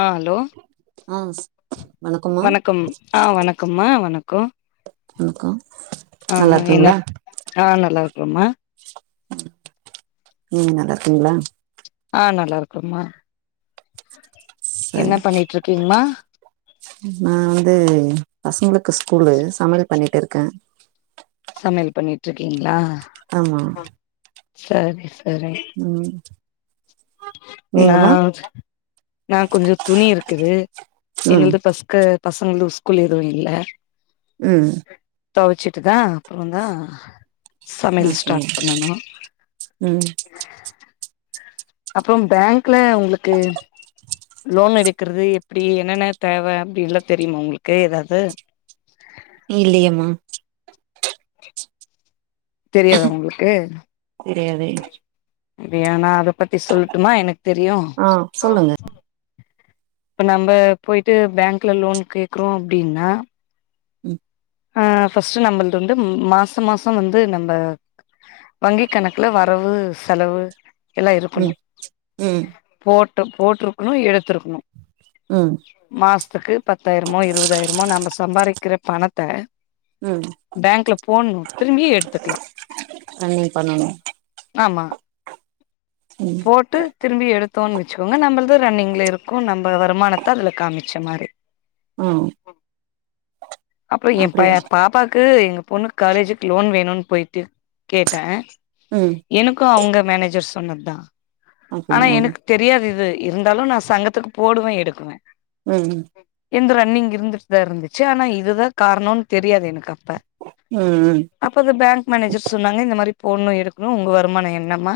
ஆ hello ம் வணக்கம் ஆ வணக்கம்மா வணக்கோ குல்க்கா ஆ ஆ என்னப் ஆ நல்லாருகோம் மா ம் நல்லார்க்கீங்ளா ஆ நல்லாருக்கம் மா என்ன சரி பண்ணிட்ரிக்கீங்மா நா வந்து பசங்களுக்கு ஸ்கூலு சமையல் பண்ணிட்ருக்க சமையல் பண்ணிட்ருக்கீங்களா ஆமா சரி சரி ம் நா நீங்கம்மா நா கொஞ்சோ துணி இருக்குது ம் எங்களது ஃபஸ்க பசங்கலுக்கு ஸ்கூல் எதுவு இல்ல ம் தொவச்சுட்டு தா அப்பறந் தா சமையல் ஓகே ஸ்டாட் பண்ணணு ம் அப்பறம் பேங்க்ல உங்களுக்கு லோன் எடுக்கறது எப்படி என்னன்ன தேவ அப்டின்ல்லா தெரியுமா உங்களுக்கு ஏதாவது இல்லையம்மா தெரியாத உங்களுக்கு தெரியாதே இது ஏனா அத பத்தி சொல்ட்டுமா எனக் தெரியு ஆ சொல்லுங்க இப்ப நம்ப போயிட்டு பேங்க்ல லோன் கேக்றோ அப்டின்னா ம் அ ஃபஸ்ட்டு நம்மள்து வந்து மாச மாச வந்து நம்ப வங்கி் கணக்குல வரவு செலவு எல்லா ம் இருக்குணு ம் ம் போட்டு போட்டிருக்குணு எடுத்துருக்குணு ம் மாசத்துக்கு பத்தாயிரமோ இருபதாயிரமோ நம்ப சம்பாதிக்கிற பணத்த ம் பேங்க்ல போட்ணு திரும்பியு எடுத்துக்லா ரன்னிங் பண்ணணு ஆம்மா ம் போட்டு திரும்பி எடுத்தோன் வெச்சுக்கோங்க நம்பிள்து ரன்னிங்லே இருக்கு நம்ப வருமானத்த அதுல காமிச்ச மாரி ம் அப்பறோ எ அப்டியா பைய பாப்பாக்கு எங்க பொண்ணுக் காலேஜுக்கு லோன் வேணுன் போயிட்டு கேட்டே ம் எனக்கு அவுங்க மேனேஜர் சொன்னத்தா ஆனா அப்டியா எனக் தெரியாது இது இருந்தாலு நா சங்கத்துக்கு போடுவே எடுக்குவே வை இந்த ரன்னிங் இருந்துட் தா இருந்துச்சு ஆனா இதுதா காரணோன் தெரியாது எனக் அப்ப ம் ம் அப்ப அந்த பேங்க் மேனேஜர் சொன்னாங்க இந்த மாரி போட்ணு எடுக்ணு உங்க வருமான என்னமா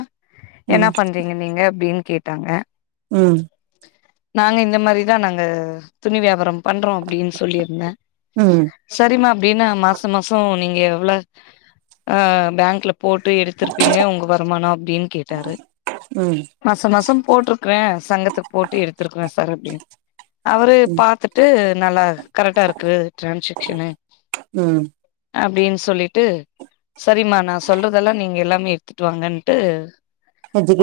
என்ன பண்றீ நீங்க அப்டின் கேட்டாங்க ம் நாங்க இந்த மாரிதா நாங்க துணி வியாபார பண்றோ அப்டின் சொல்லிருந்தே ம் சரிமா அப்டின்னா மாசம மாச நீங்க எவ்ள அ பேங்க்ல போட்டு எடுத்திருப்பீங்க உங்க வருமானோ அப்டின் கேட்டாரு ம் மாச மாசம் போட்ருக்றே சங்கத்துக் போட்டு எடுத்திருக்குறே சார் அப்டின் அவரு பாத்துட்டு நல்லா கரெக்டா இருக்கு டிரான்சாக்ஷனு ம் அப்டின் சொல்லிட்டு சரிம்மா நா சொல்றதெல்லா நீங்க எல்லாமே எடுத்துட் வாங்கன்ட்டு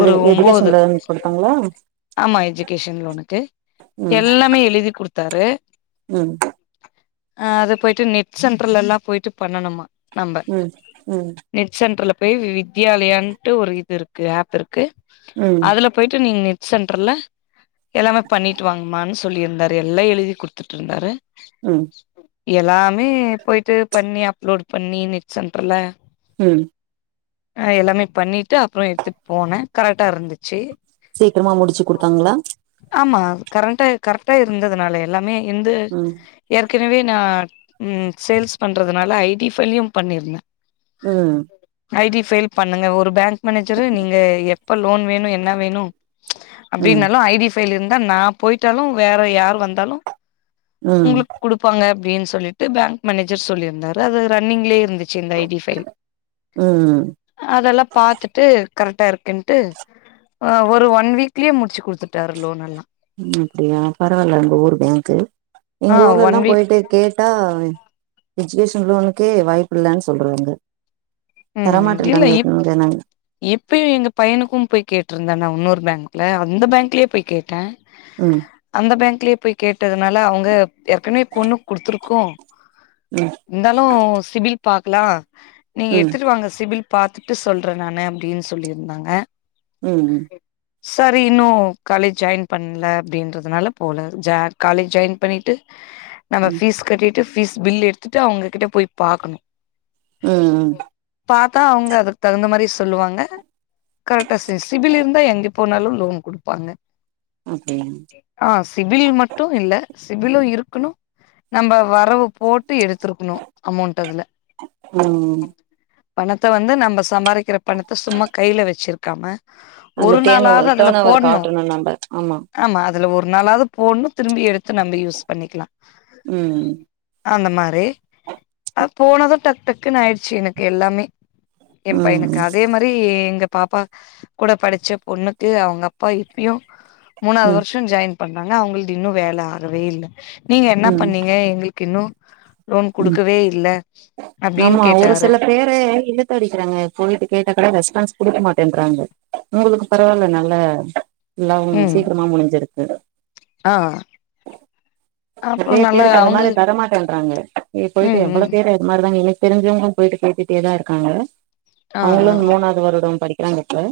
ஒரு ஒம்போது எஜுகேஷன் லோன் குடுத்தாங்களா ஆமா எஜுகேஷன் லோனுக்கு ம் எல்லாமே எழுதி குடுத்தாரு ம் அ அது போயிட்டு நெட் சென்ட்ர்ல எல்லா போயிட்டு பண்ணணுமா நம்ப ம் ம் நெட் சென்டர்ல போய் வித்யாலயான்ட்டு ஒரு இது இருக்கு ஆப் இருக்கு ம் அதுலப் போயிட்டு நீங்க நெட் சென்டர்ல எல்லாமே பண்ணிட்டு வாங்கமான் சொல்லிருந்தாரு எல்லா எழுதி குடுத்துட்டிருந்தாரு ம் எல்லாமே போயிட்டு பண்ணி அப்லோட் பண்ணி நெட் சென்டர்ல ம் ஆ எல்லாமே பண்ணிட்டு அப்பறோ எடுத்துட் போனே கரெக்டா இருந்துச்சு சீக்கிரமா முடிச்சு குடுத்தாங்களா ஆமா கரென்ட்டா கரெக்டா இருந்ததுனால எல்லாமே எந்த ம் ஏற்கனவே நான் ம் சேல்ஸ் பண்ணுறதுனால ஐடி ஃபைலயும் பண்ணியிருந்தே ம் ஐ டி ஃபயில் பண்ணுங்க ஒரு பேங்க் மேனேஜரு நீங்க எப்ப லோன் வேணும் என்ன வேணு ம் அப்டின்னாலும் ஐ டி ஃபைல் இருந்தா நான் போயிட்டாலும் வேற யார் வந்தாலும் ம் உங்களுக்கு குடுக் ப்பாங்க அப்டின் சொல்லிட்டு பேங்க் மேனேஜர் சொல்லிருந்தாரு அது ரன்னிங்லே இருந்துச்சு இந்த ஐ டி ஃபைல் ம் அதெல்லாம் பாத்துட்டு கரெக்ட்டா இருக் குன்ட்டு ஆ ஒரு ஒன் வீக்லேயே முடிச்சு குடுத்துட்டாரு லோன் எல்லாம் அப்புடியா பரவால்ல உங்க ஊர் பேங்க் ஆ எங்க ஒன் ஊர்லல்லாம் வீக் போயிட்டு கேட்டா எஜுகேஷன் லோனுக்கே வாய்ப்பு இல்லன்னனு சொல்றங்க தரமாட்டேறாங்க இங்க நாங்க இப்பயும் எங்க பையனுக்கும் போய் கேட்டிருந்தா நான் இன்னொரு பேங்க்ல அந்த பேங்க்லே போய் கேட்ட ம் அந்த பேங்க்லே போய் கேட்டதுனால அவுங்க ஏற்கனவே பொண்ணுக் குடுத்துருக்கோம் ம் ந்தாலும் சிபில் பாக்கலா நீங்க ம் ங்க சிபில் பாத்துட்டு சொல்ற நானு அப்டின்னு சொல்லிருந்தாங்க ம் ம் சரி இன்னும் காலேஜ் ஜாயின் பண்ல அப்டின்றதுனால போல ஜா காலேஜ் ஜாயின் பண்ணிட்டு நம்ம ம் ஃபீஸ் கட்டிட்டு ஃபீஸ் பில் எடுத்துட்டு அவுங்ககிட்ட போய் பாக்கணும் ம் ம் பாத்தா அவுங்க அதுக் தகுந்த மாரி சொல்லுவாங்க கரெக்டா சி சிபில் இருந்தா எங்கப் போனாலும் லோன் குடுப்பாங்க அப்டியா ஆ சிபிலில் மட்டும் இல்ல சிபிலும் இருக்கணும் நம்ம வரவு போட்டு எடுத்திருக்கணும் அமௌண்ட் அதுல ம் பணத்த வந்து நம்ம சம்பாரிக்கிற பணத்த சும்மா கைல வச்சிருக்காம அதுல ஒரு நாளாவது டேன்ஓவர் அதுல டர்ன் ஓவர் போடணு காட்டணும் நம்ம ஆமா ஆமா அதுல ஒரு நாளாவது போணும் திரும்பி எடுத்து நம்ப யூஸ் பண்ணிக்கலாம் ம் அந்த மாரி போனதும் டக் டக்குன்னு ஆயிடுச்சு எனக்கு எல்லாமே என் ம் பையனுக்கு அதே மா ரி எங்க பாப்பா கூட படிச்ச பொண்ணுக்கு அவுங்க அப்பா இப்பயும் மூணாவது ம் வருஷம் ஜாயின் பண்றாங்க அவங்கள்து இன்னும் வேல ஆகவே இல்ல நீங்க என்ன ம் பண்ணீங்க எங்களுக்கு இன்னும் லோன் ம் குடுக்கவே இல்ல அப்டின் கேட்டாரு து இழுத்து அடிக்கிறாங்க போயிட்டு கேட்டா கூட ரெஸ்பான்ஸ் குடுக்க மாட்டேன்றாங்க உங்களுக்கு பரவால்ல நல்ல எல்லாவும் ம் சீக்கிரமா முடிஞ்சிருக்கு ஆ அப்றோ நறைய நல்லா பேருக்கு அந்த மாரி அவங்களு தரமாட்டேன்றாங்க இ போயிட்டு ம் எவ்ளோ ம் பேர் அது மாரிதாங்க எனக்கு தெரிஞ்சவுங்களும் போயிட்டு கேட்டுட்டேதான் இருக்காங்க ஆ ஆ அவுங்களும் மூணாவது வருடம் படிக்கிறாங்க இப்ப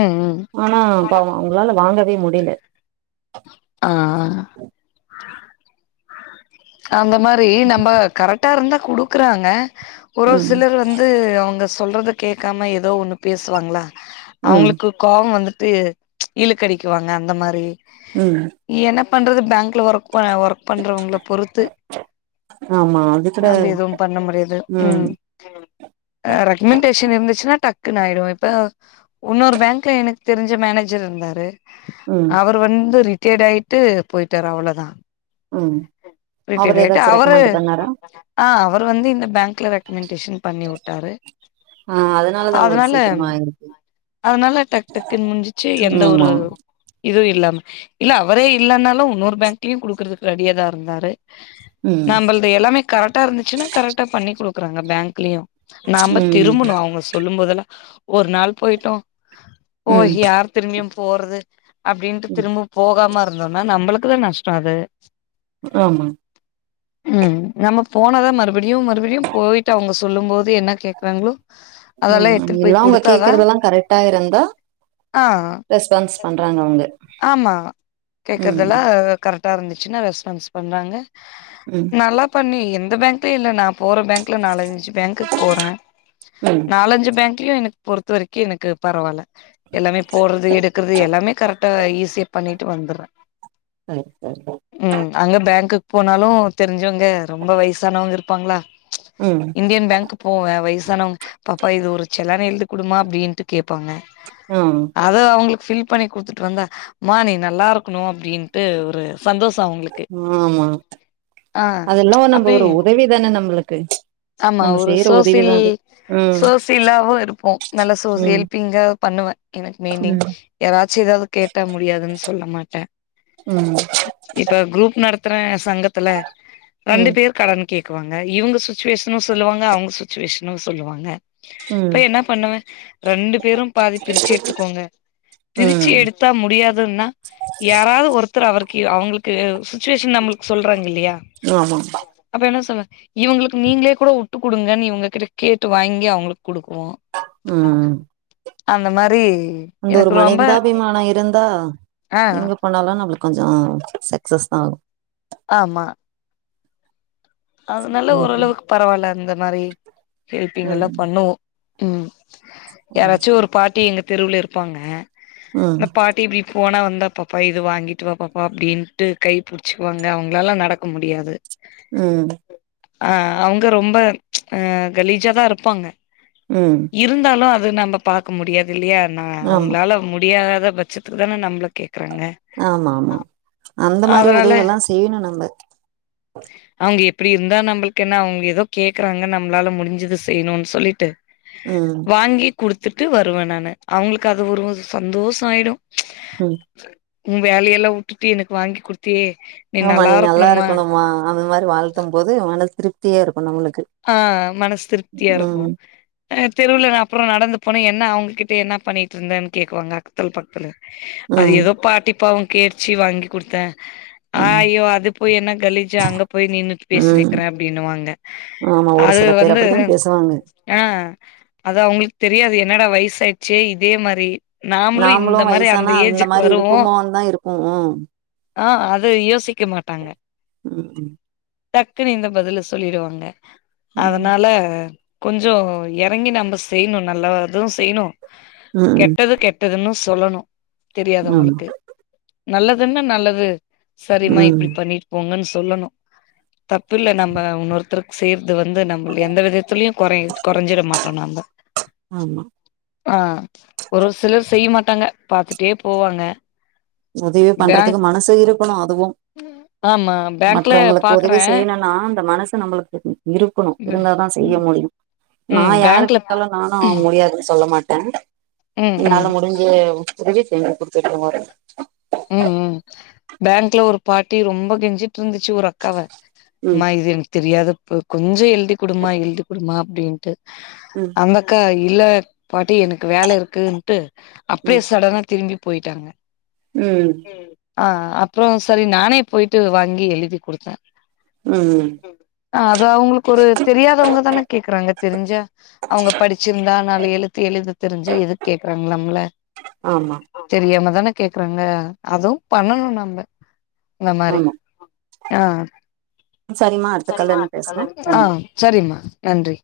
ம் ம் ஆனாப் பாவம் அவுங்களால வாங்கவே முடில ஆ அந்த மாரி நம்ம கரெக்டா இருந்தா குடுக்குறாங்க ஒரு ம் சிலர் வந் து அவுங்க சொல்றத கேக்காம ஏதோ ஒண்ணு பேசுவாங்களா ம் அவுங்களுக்கு கோவம் வந்துட்டு இழுக்கடிக்குவாங்க அந்த மாரி ம் நீ என்ன பண்றது பேங்க்ல ஒர்க் ப ஒர்க் பண்றவங்கள பொ ருத்து ஆமா அது கூட நம்ப எதுவு பண்ண முடியாது ம் ரெக்கமென்டேஷன் இருந்துச்சுன்னா டக்குனு ஆயிடும் இப்ப இன்னொரு பேங்க்ல எனக்கு தெரிஞ்ச மேனேஜர் இருந்தாரு ம் அவரு வந்து ரிட்டர்ட் ஆயிட்டு போயிட்டாரு அவ்ளோதா ம் அவரு ஏதாச்சு அவரு ரெக்கமெண்ட் பண்ணாரா ஆ அவரு வந்து இந்த பேங்க்ல ரெக்கமெண்டேஷன் பண்ணிவுட்டாரு ஆ அதனாலதா உங்களுக்கு சீக்கிரமா ஆயிருக்கு அதனால டக் டக்குன்னு முடிஞ்சிச்சு எந்த ஒரு ஆமா இதுவும் இல்லாம இல்ல அவரே இல்லனாலும் இன்னொரு பேங்க்லயும் குடுக்குறதுக்கு ரெடியா தான் இருந்தாரு ம் நம்மளது எல்லாமே கரெக்டா இருந்துச்சுன்னா கரெக்டா பண்ணி குடுக்குறாங்க பேங்க்லயும் நாம ம் திரும்புணு அவங்க சொல்லும் போதெல்ல ஒரு நாள் போயிட்டோம் ஓ ம் யார் திரும்பியும் போறது அப்டின்ட்டு ம் திரும்ப போகாம இருந்தோம்னா நம்பளுக்குதா நஷ்டோ அது ஆமா ம் நம்ம போனதா மறுபடியும் மறுபடியும் போயிட்டு அவங்க சொல்லும் போது என்ன கேக்குறாங்களோ அதெல்லா ம் எடுத்துட்டு போய் எல்லா அவுங்க குடுத்தாதா கேக்குறதெல்லாம் கரெக்டா இருந்தா ஆ ரெஸ்பான்ஸ் பண்றாங்க அவங்க. ஆமா ம். கேக்குறதெல்லா கரெக்டா இருந்துச்சுன்னா ரெஸ்பான்ஸ் பண்றாங்க ம் நல்லா பண்ணி எந்த பேங்க்லயும் இல்லை நான் போறே பேங்க்கில் நாலஞ்சு பேங்க்குக்கு போறே ம். நாலஞ்சு பேங்க்லயும் எனக்கு பொறுத்த வரைக்கு எனக்கு பரவால எல்லாமே போடுறது எடுக்கறது எல்லாமே கரெக்டா ஈஸியா பண்ணிட்டு வந்துறே கரெக்டா தான் ம் அங்க பேங்க்குக்கு போனாலும் தெரிஞ்சவங்க ரொம்ப வயசானவங்க இருப்பாங்களா ம். இண்டியன் பேங்க் போவேன் வயசானவங்க பாப்பா இது ஒரு செல்லான் எழுதிக்குடுமா அப்டின்ட்டு கேப்பாங்க ஆ அது அவங்களுக்கு ஃபில் பண்ணி குடுத்துட்டு வந்தா மா நீ நல்லா இருக்கணு அப்டின்ட்டு ஒரு சந்தோஷோ அவுங்களுக்கு ஆமா அதெல்லாம் நம்ம அப்டி ஒரு உதவி தானே நம்மளுக்கு ஆமா நம்ம ஒரு செய்ற உதவி சோசியல் தான் அது. ம். சோசியலாவும் இருப்போ நல்லா சோசில் ம். ஹெல்பிங்கா பண்ணுவேன் எனக்கு மெண்டிங் ம். யாராச்சும் ஏதாவது கேட்ட முடியாதுன்னு சொல்ல மாட்டேன் ம் இப்ப குரூப் நடத்துறே சங்கத்துல ரெண்டு ம். பேர் கலந் கேக்குவாங்க இவங்க சுச்சுவேஷனும் சொல்லுவாங்க அவங்க சுச்சுவேஷனும் சொல்லுவாங்க இப்ப ம். என்ன பண்ணுவே ரெண்டு பேரும் பாதி பிரிச்சி எடுத்துக்கோங்க பிரிச்சி ம். எடுத் தா முடியாதுன்னா யாராவது ஒருத்தர் அவருக்கு அவங்களுக்கு சுச்சுவேஷன் நம்பளுக் சொல்றாங்க இல்லையா ஆமா பா அப்ப என்ன சொல்லுவ இவங்களுக்கு நீங்களே கூட உட்டு குடுங்கன்னு இவங்ககிட்ட கேட்டு வாங்கி அவங்களுக்கு குடுக்குவோ ம்ம் அந்த மாரி அந்த ஒரு எனக்கு ரொம்ப மனிதாபிமான இருந்தா ஆ இங்கப் போனாலு நம்புளுக்கு கொஞ்சோ சக்சஸ் தா ஆகு ஆமா அதனால ஓரளவுக்கு பரவால்ல அந்த மாதிரி ம். ஹெல்பிங்க எல்லா ம். பண்ணுவோ ம் யாராச்சு ஒரு ம். பாட்டி எங்க தெருவுல இருப்பாங்க அந்த பாட்டி இப் போனா வந்தா பாப்பா இது வாங்கிட்டு வா பாப்பா அப்டின்ட்டு கை புடிச்சிக்குவாங்க அவங்களாலா நடக்க முடியாது ம் ஆ அவங்க ரொம்ப அ கலீஜா தா இருப்பாங்க ம் இருந்தாலு அது நம்ப பாக்க முடியாது இல்லையா நா ஆமா. அவ்ங்களால முடியாத பட்சத்துக்கு தான நம்மள கேக்குறாங்க ஆமா ஆமா அந்த மாரி அதனால உதவியெல்லா செய்யணு நம்ப அவங்க எப் எப்டி இருந்தா நம்பளுக்கு என்ன அவங்க ஏதோ கேக்கறாங்க நம்மளால முடிஞ்சது செய்ணுன்னு சொல்லிட்டு ம் வாங்கி குடுத்துட்டு வருவ நானு அவங்களுக்கு அது ஒரு சந்தோஷோ ஆயிடு ம் உ வேலையெல்லா வுட்டுட்டு எனக்கு வாங்கி குடுத்தியே ஆமா நீ நல்லா இருக்கணுமா அந்த மாரி வாழ்த்தும்போது மனசு திருப்தியா இருக்கு நம்மளுக்கு ஆ மனசு திருப்தியா இருக்கு ம் அ தெருவுல நா அப்புற நடந்து போன என்ன அவங்ககிட்ட என்ன பண்ணிட்டு இருந்தன்னு கேக்குவாங்க அக்கத்துல பக்கத்துல அது ம் ஏதோ பாட்டி பாவ கேட்டுச்சி வாங்கி குடுத்த ஆ ம் ஐயோ அது போய் என்னா கலிஜா அங்க போய் நின்னு ம் பேசினுருக்கிற அப்டின்னுவாங்க ஆமா ஒரு அது சில பேர் வந்து அப்டித்தா பேசுவாங்க ஆ அத அவங்களுக்கு தெரியாது என்னடா வயச ஆயிடுச்சே இதே மாரி நாமளு இந்த மாரி அந்த வயசானா ஏஜிக்கு மாரி வருவோ இருப்போமோன்னு தா இருக்கு ம் ஆ அது யோசிக்க மாட்டாங்க ம் டக்குன்னு இந்த பதில சொல்லிடுவாங்க ம் அதனால கொஞ்ச எறங்கி நம்ம செய்ணு நல்லது செய்ணு ம் ம் கெட்டது கெட் டதுன்னு சொல்லணு ஆமா தெரியாதவங்களுக்கு நல்லதுன்னா நல்லது சரிமா ம் இப்டி பண்ணிட்டு போங்கன்னு சொல்லணு தப்பு இல்ல நம்ம உன்னொருத்தருக்கு செய் இது வந்து நம்மளு எந்த விதத்துலயு கொறை கொறைஞ்சிட மாட்டோ நம்ப ஆமா ஆ ஒரு சிலர் செய்ய மாட்டாங்க பாத்துட்டே போவாங்க உதவி பண்றதுக்கு பேங்க் மனசு இருக்கணு அதுவு ஆமா பேங்க்ல மற்றவங்களுக்கு உதவி பாக்குறே செய்யணுனா அந்த மனசு நம்பளுக்கு இருக்கணு இருந்தாதா செய்ய முடியு நா ம் பேங்க்ல யாருக்காலு நானு ம் முடியாதுன்னு சொல்ல மாட்ட ம் என்னால ம் முடிஞ்ச உதவி செஞ்சு குடுத்துட்டுதா வருவ ம் ம் பேங்க்ல ஒரு பாட்டி ரொம்ப கெஞ்சிட்டு இருந்துச்சு ஒரு அக் காவ ம் அம்மா இது எனக் தெரியாது கொஞ்ச எழுதி கொடுமா எழுதி கொடுமா அப்டின்ட்டு ம் அந்த அக்கா இல்ல பாட்டி எனக்கு வேல இருக்குன்னுட்டு அப்டியே ம் சடனா திரும்பி போயிட்டாங்க ம் ஆ அப்புறே சரி நானே போயிட்டு வாங்கி எழுதி கொடுத்தே ம் ஆ அது அவுங்களுக்கு ஒரு தெரியாதவங்க தான கேக்குறாங்க தெரிஞ்சா அவுங்க படிச்சிருந்தா நாலு எழுத்து எழுத தெரிஞ்சா எது கேக்குறாங்க நம்மல ஆமா தெரியாம தானே கேக்குறாங்க அதுவு பண்ணணு நம்ப இந்த மாறி ஆமா ஆ ஆ சரிம்மா சேரிம்மா இன்னு அடுத்த கால்ல பேசலா பேசிக்கலா நன்றி ஆ சேரிம்மா நன்றி